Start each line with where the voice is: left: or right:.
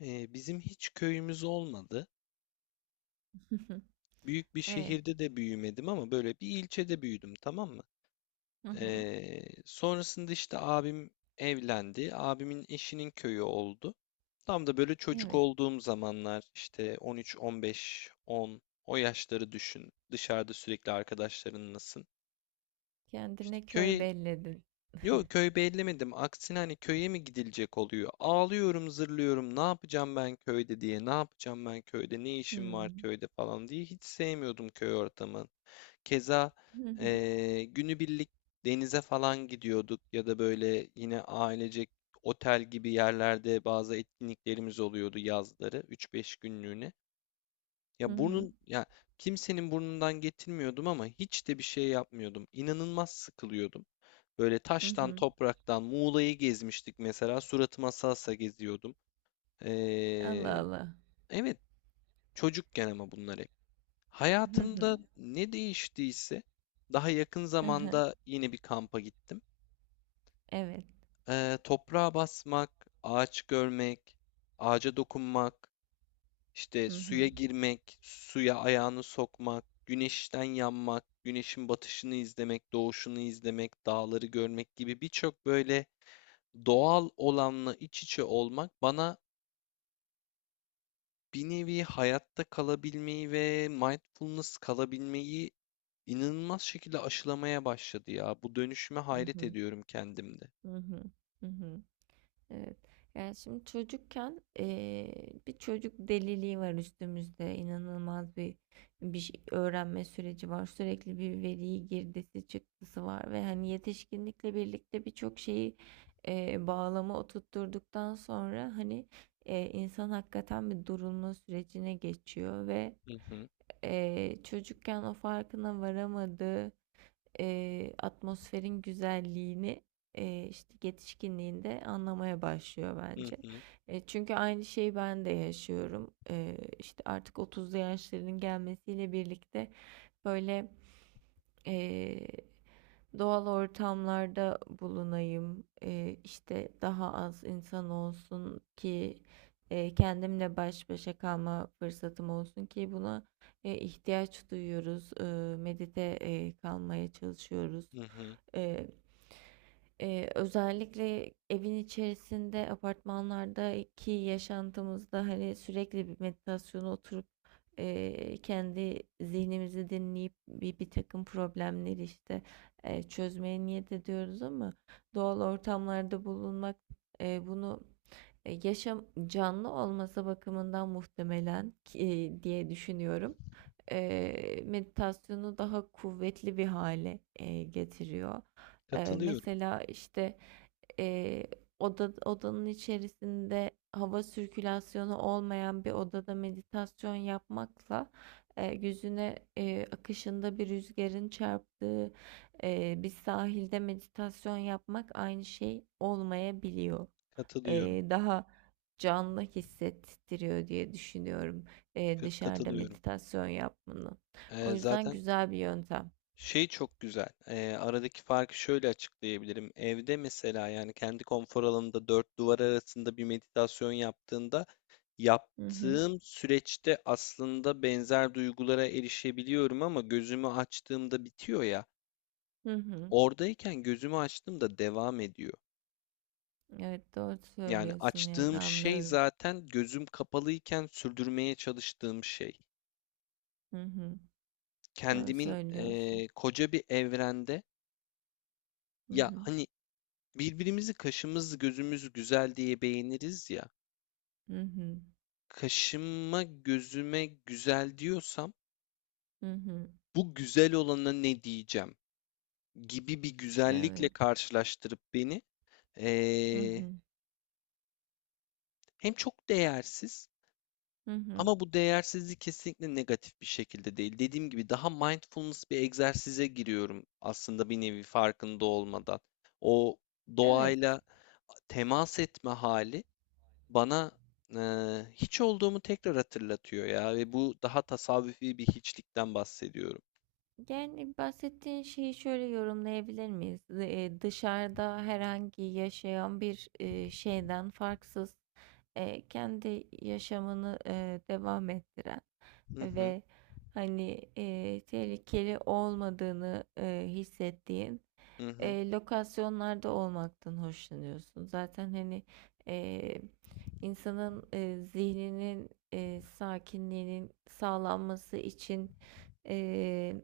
left: Bizim hiç köyümüz olmadı.
right: Hı hı.
left: Büyük bir
right: E,
left: şehirde de büyümedim ama böyle bir ilçede büyüdüm, tamam mı?
right: hı hı.
left: Sonrasında işte abim evlendi. Abimin eşinin köyü oldu. Tam da böyle çocuk
right: Evet,
left: olduğum zamanlar işte 13, 15, 10 o yaşları düşün. Dışarıda sürekli arkadaşlarınlasın. İşte
right: kendine köy
left: köye
right: belledin.
left: Yok, köy bellemedim. Aksine hani köye mi gidilecek oluyor? Ağlıyorum, zırlıyorum. Ne yapacağım ben köyde diye. Ne yapacağım ben köyde? Ne işim var
right: Hmm.
left: köyde falan diye. Hiç sevmiyordum köy ortamını. Keza
right: Hı hı.
left: günübirlik denize falan gidiyorduk ya da böyle yine ailecek otel gibi yerlerde bazı etkinliklerimiz oluyordu yazları 3-5 günlüğüne.
right: Hı
left: Ya
right: hı.
left: burnun ya Kimsenin burnundan getirmiyordum ama hiç de bir şey yapmıyordum. İnanılmaz sıkılıyordum. Böyle
right: Hı
left: taştan,
right: hı.
left: topraktan, Muğla'yı gezmiştik mesela. Suratıma salsa geziyordum.
right: Allah
left: Ee,
right: Allah.
left: evet, çocukken ama bunlar hep.
right: Hı
left: Hayatımda
right: hı.
left: ne değiştiyse daha yakın
right: Hı hı.
left: zamanda yine bir kampa gittim.
right: Evet.
left: Toprağa basmak, ağaç görmek, ağaca dokunmak, işte
right: Hı
left: suya
right: hı.
left: girmek, suya ayağını sokmak, güneşten yanmak, güneşin batışını izlemek, doğuşunu izlemek, dağları görmek gibi birçok böyle. Doğal olanla iç içe olmak bana bir nevi hayatta kalabilmeyi ve mindfulness kalabilmeyi inanılmaz şekilde aşılamaya başladı ya. Bu dönüşüme
right: Hı
left: hayret
right: hı.
left: ediyorum kendimde.
right: Hı hı. Hı hı. Evet. Yani şimdi çocukken bir çocuk deliliği var üstümüzde. İnanılmaz bir öğrenme süreci var. Sürekli bir veriyi girdisi çıktısı var ve hani yetişkinlikle birlikte birçok şeyi bağlama oturtturduktan sonra insan hakikaten bir durulma sürecine geçiyor ve
left: Hı hı,
right: çocukken o farkına varamadığı atmosferin güzelliğini işte yetişkinliğinde anlamaya başlıyor
left: hı
right: bence.
left: hı,
right: Çünkü aynı şeyi ben de yaşıyorum. İşte artık 30'lu yaşlarının gelmesiyle birlikte böyle eee, doğal ortamlarda bulunayım, işte daha az insan olsun ki kendimle baş başa kalma fırsatım olsun ki buna ihtiyaç duyuyoruz. Medite kalmaya çalışıyoruz.
left: hı hı.
right: E, Özellikle evin içerisinde, apartmanlardaki yaşantımızda hani sürekli bir meditasyona oturup kendi zihnimizi dinleyip bir takım problemleri işte çözmeye niyet ediyoruz ama doğal ortamlarda bulunmak bunu yaşam canlı olması bakımından muhtemelen diye düşünüyorum meditasyonu daha kuvvetli bir hale getiriyor.
left: Katılıyorum,
right: Mesela işte eee, odanın içerisinde hava sirkülasyonu olmayan bir odada meditasyon yapmakla yüzüne akışında bir rüzgarın çarptığı bir sahilde meditasyon yapmak aynı şey olmayabiliyor,
left: katılıyorum,
right: daha canlı hissettiriyor diye düşünüyorum dışarıda
left: katılıyorum.
right: meditasyon yapmanın. O yüzden
left: Zaten
right: güzel bir yöntem.
left: Şey çok güzel. Aradaki farkı şöyle açıklayabilirim. Evde mesela yani kendi konfor alanında dört duvar arasında bir meditasyon yaptığında
right: Hı hı.
left: yaptığım süreçte aslında benzer duygulara erişebiliyorum ama gözümü açtığımda bitiyor ya.
right: Hı hı.
left: Oradayken gözümü açtığımda devam ediyor.
right: Evet, doğru
left: Yani
right: söylüyorsun, yani
left: açtığım şey
right: anlıyorum.
left: zaten gözüm kapalıyken sürdürmeye çalıştığım şey.
right: Hı hı. Doğru
left: Kendimin
right: söylüyorsun.
left: koca bir evrende
right: Hı
left: ya
right: hı.
left: hani. Birbirimizi kaşımız gözümüz güzel diye beğeniriz ya.
right: Hı hı.
left: Kaşıma gözüme güzel diyorsam
right: Hı hı.
left: bu güzel olana ne diyeceğim gibi bir güzellikle
right: Evet.
left: karşılaştırıp beni
right: Hı
left: eee,
right: hı.
left: hem çok değersiz,
right: Hı hı.
left: ama bu değersizlik kesinlikle negatif bir şekilde değil. Dediğim gibi daha mindfulness bir egzersize giriyorum aslında bir nevi farkında olmadan. O
right: Evet.
left: doğayla temas etme hali bana hiç olduğumu tekrar hatırlatıyor ya ve bu daha tasavvufi bir hiçlikten bahsediyorum.
right: Yani bahsettiğin şeyi şöyle yorumlayabilir miyiz? Dışarıda herhangi yaşayan bir şeyden farksız, kendi yaşamını devam ettiren
left: Hı hı,
right: ve tehlikeli olmadığını hissettiğin
left: hı hı,
right: lokasyonlarda olmaktan hoşlanıyorsun. Zaten eee, insanın zihninin sakinliğinin sağlanması için e,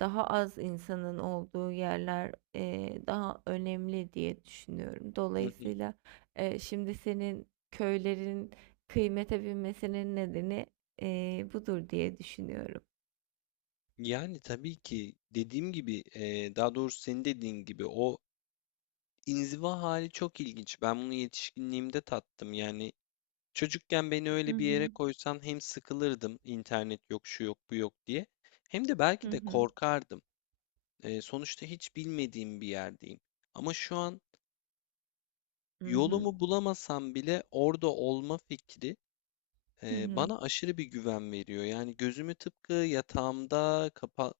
right: daha az insanın olduğu yerler daha önemli diye düşünüyorum.
left: hı hı.
right: Dolayısıyla şimdi senin köylerin kıymete binmesinin nedeni budur diye düşünüyorum.
left: Yani tabii ki dediğim gibi daha doğrusu senin dediğin gibi o inziva hali çok ilginç. Ben bunu yetişkinliğimde tattım. Yani çocukken beni
right: Hı
left: öyle bir yere
right: hı.
left: koysan hem sıkılırdım internet yok şu yok bu yok diye hem de
right: Hı
left: belki de
right: hı.
left: korkardım. Sonuçta hiç bilmediğim bir yerdeyim. Ama şu an
right: Hı hı.
left: yolumu bulamasam bile orada olma fikri
right: Hı hı.
left: bana aşırı bir güven veriyor. Yani gözümü tıpkı yatağımda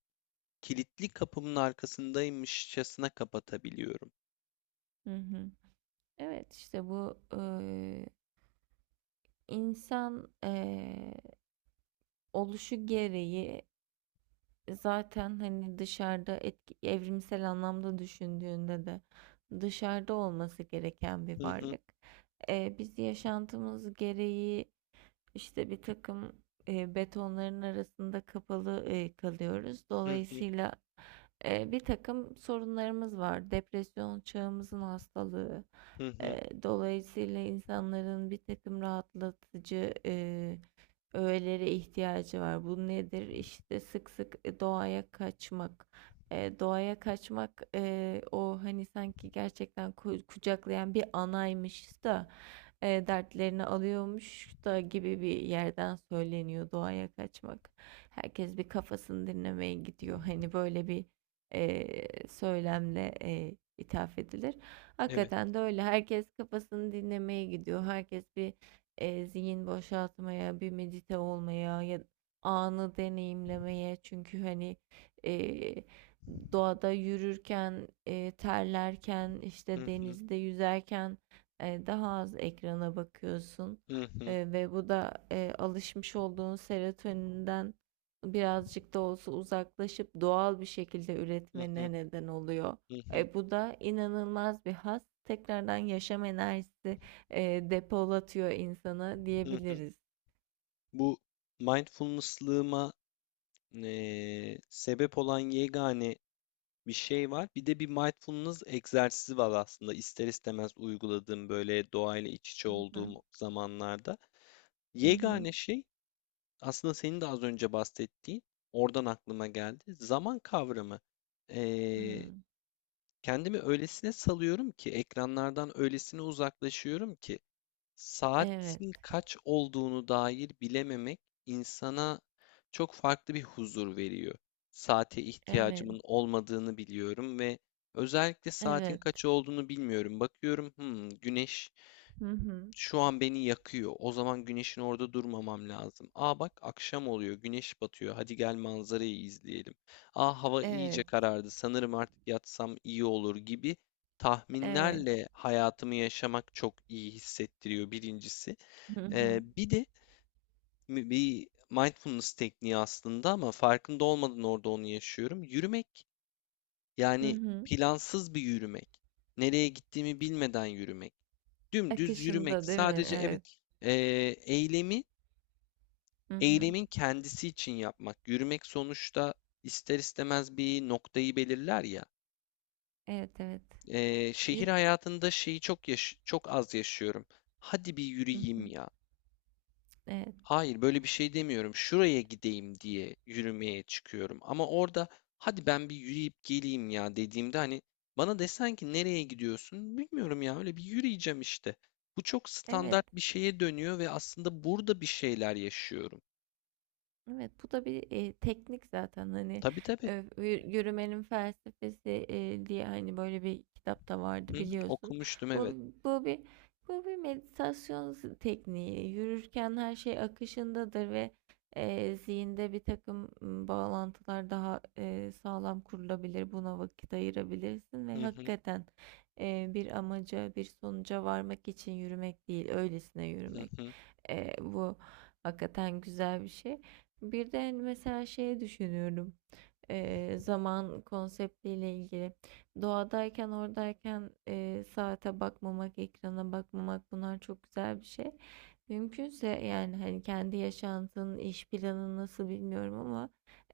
left: kilitli kapımın arkasındaymışçasına kapatabiliyorum.
right: Hı hı. Evet, işte bu, insan oluşu gereği zaten hani dışarıda etki, evrimsel anlamda düşündüğünde de dışarıda olması gereken bir
left: Hı hı,
right: varlık. Biz yaşantımız gereği işte bir takım betonların arasında kapalı kalıyoruz.
left: hı hı,
right: Dolayısıyla bir takım sorunlarımız var. Depresyon çağımızın hastalığı.
left: hı hı.
right: Dolayısıyla insanların bir takım rahatlatıcı öğelere ihtiyacı var. Bu nedir? İşte sık sık doğaya kaçmak. Doğaya kaçmak, o hani sanki gerçekten kucaklayan bir anaymış da dertlerini alıyormuş da gibi bir yerden söyleniyor doğaya kaçmak. Herkes bir kafasını dinlemeye gidiyor. Hani böyle bir söylemle ithaf edilir.
left: Evet.
right: Hakikaten de öyle. Herkes kafasını dinlemeye gidiyor. Herkes bir zihin boşaltmaya, bir medite olmaya ya anı deneyimlemeye. Çünkü hani e, doğada yürürken, terlerken,
left: Hı
right: işte
left: hı,
right: denizde yüzerken daha az ekrana bakıyorsun.
left: hı hı,
right: Ve bu da alışmış olduğun serotoninden birazcık da olsa uzaklaşıp doğal bir şekilde
left: hı hı,
right: üretmene neden oluyor.
left: hı hı,
right: Bu da inanılmaz bir haz. Tekrardan yaşam enerjisi depolatıyor insanı
left: hı hı.
right: diyebiliriz.
left: Bu mindfulness'lığıma sebep olan yegane bir şey var. Bir de bir mindfulness egzersizi var aslında ister istemez uyguladığım böyle doğayla iç içe
right: Hı
left: olduğum zamanlarda.
right: hı hı.
left: Yegane şey aslında senin de az önce bahsettiğin oradan aklıma geldi. Zaman kavramı. Ee,
right: Hı.
left: Kendimi öylesine salıyorum ki ekranlardan öylesine uzaklaşıyorum ki
right: Evet,
left: saatin kaç olduğunu dair bilememek insana çok farklı bir huzur veriyor. Saate
right: evet,
left: ihtiyacımın olmadığını biliyorum ve özellikle saatin
right: evet.
left: kaç olduğunu bilmiyorum. Bakıyorum, güneş
right: Hı hı.
left: şu an beni yakıyor. O zaman güneşin orada durmamam lazım. Aa bak, akşam oluyor, güneş batıyor. Hadi gel manzarayı izleyelim. Aa hava iyice
right: Evet,
left: karardı. Sanırım artık yatsam iyi olur gibi
right: evet.
left: tahminlerle hayatımı yaşamak çok iyi hissettiriyor birincisi.
right: Hı hı.
left: Bir de bir mindfulness tekniği aslında ama farkında olmadan orada onu yaşıyorum. Yürümek
right: Hı
left: yani
right: hı.
left: plansız bir yürümek. Nereye gittiğimi bilmeden yürümek. Dümdüz yürümek.
right: Akışında değil mi?
left: Sadece
right: Evet.
left: evet, eylemi
right: Hı hı.
left: eylemin kendisi için yapmak. Yürümek sonuçta ister istemez bir noktayı belirler ya.
right: Evet, evet.
left: Şehir
right: Yürü.
left: hayatında şeyi çok az yaşıyorum. Hadi bir
right: Hı hı.
left: yürüyeyim ya.
right: Evet.
left: Hayır, böyle bir şey demiyorum. Şuraya gideyim diye yürümeye çıkıyorum. Ama orada hadi ben bir yürüyüp geleyim ya dediğimde hani bana desen ki nereye gidiyorsun? Bilmiyorum ya, öyle bir yürüyeceğim işte. Bu çok
right: Evet.
left: standart bir şeye dönüyor ve aslında burada bir şeyler yaşıyorum.
right: Evet, bu da bir, teknik zaten,
left: Tabii tabii.
right: yü yürümenin felsefesi, diye, hani, böyle bir kitap da vardı
left: Hı hı,
right: biliyorsun.
left: okumuştum,
right: Bu
left: evet.
right: bu bir bu bir meditasyon tekniği. Yürürken her şey akışındadır ve, zihinde bir takım bağlantılar daha, sağlam kurulabilir. Buna vakit ayırabilirsin ve
left: Hı hı,
right: hakikaten bir amaca, bir sonuca varmak için yürümek değil, öylesine
left: hı
right: yürümek.
left: hı,
right: Bu hakikaten güzel bir şey. Bir de mesela şey düşünüyorum, zaman konseptiyle ilgili. Doğadayken, oradayken saate bakmamak, ekrana bakmamak bunlar çok güzel bir şey. Mümkünse yani hani kendi yaşantının iş planı nasıl bilmiyorum ama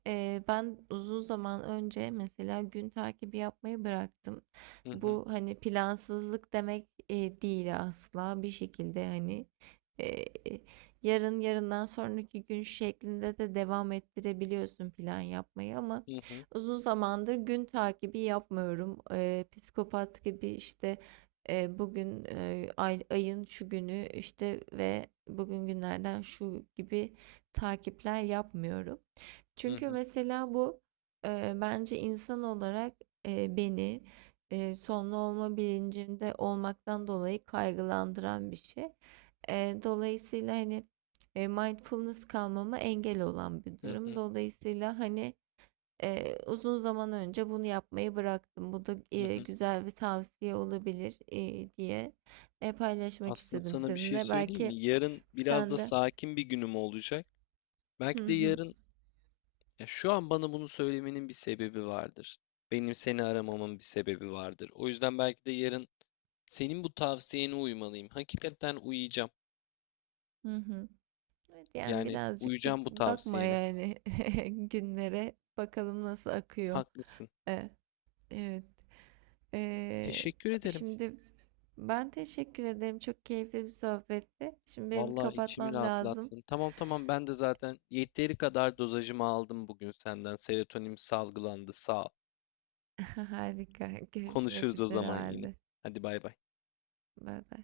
right: ben uzun zaman önce mesela gün takibi yapmayı bıraktım.
left: hı hı,
right: Bu hani plansızlık demek değil asla, bir şekilde hani yarın, yarından sonraki gün şeklinde de devam ettirebiliyorsun plan yapmayı ama
left: hı hı,
right: uzun zamandır gün takibi yapmıyorum. Psikopat gibi işte bugün ayın şu günü işte ve bugün günlerden şu gibi takipler yapmıyorum.
left: hı
right: Çünkü
left: hı,
right: mesela bu bence insan olarak beni sonlu olma bilincinde olmaktan dolayı kaygılandıran bir şey. Dolayısıyla hani mindfulness kalmama engel olan bir
left: hı
right: durum.
left: hı,
right: Dolayısıyla hani uzun zaman önce bunu yapmayı bıraktım. Bu da
left: hı hı.
right: güzel bir tavsiye olabilir diye paylaşmak
left: Aslında
right: istedim
left: sana bir şey
right: seninle.
left: söyleyeyim mi?
right: Belki
left: Yarın biraz
right: sen
left: da
right: de
left: sakin bir günüm olacak.
right: hı
left: Belki de
right: hı
left: yarın Ya şu an bana bunu söylemenin bir sebebi vardır. Benim seni aramamın bir sebebi vardır. O yüzden belki de yarın senin bu tavsiyene uymalıyım. Hakikaten uyuyacağım.
right: hı hı. Evet, yani
left: Yani
right: birazcık bir
left: uyuyacağım bu
right: bakma
left: tavsiyene.
right: yani günlere bakalım nasıl akıyor.
left: Haklısın.
right: E, evet. E,
left: Teşekkür ederim.
right: Şimdi ben teşekkür ederim. Çok keyifli bir sohbetti. Şimdi benim bir
left: Vallahi içimi
right: kapatmam lazım.
left: rahatlattın. Tamam tamam, ben de zaten yeteri kadar dozajımı aldım bugün senden. Serotonin salgılandı. Sağ ol.
right: Harika. Görüşmek
left: Konuşuruz o
right: üzere o
left: zaman yine.
right: halde.
left: Hadi bay bay.
right: Bay bay.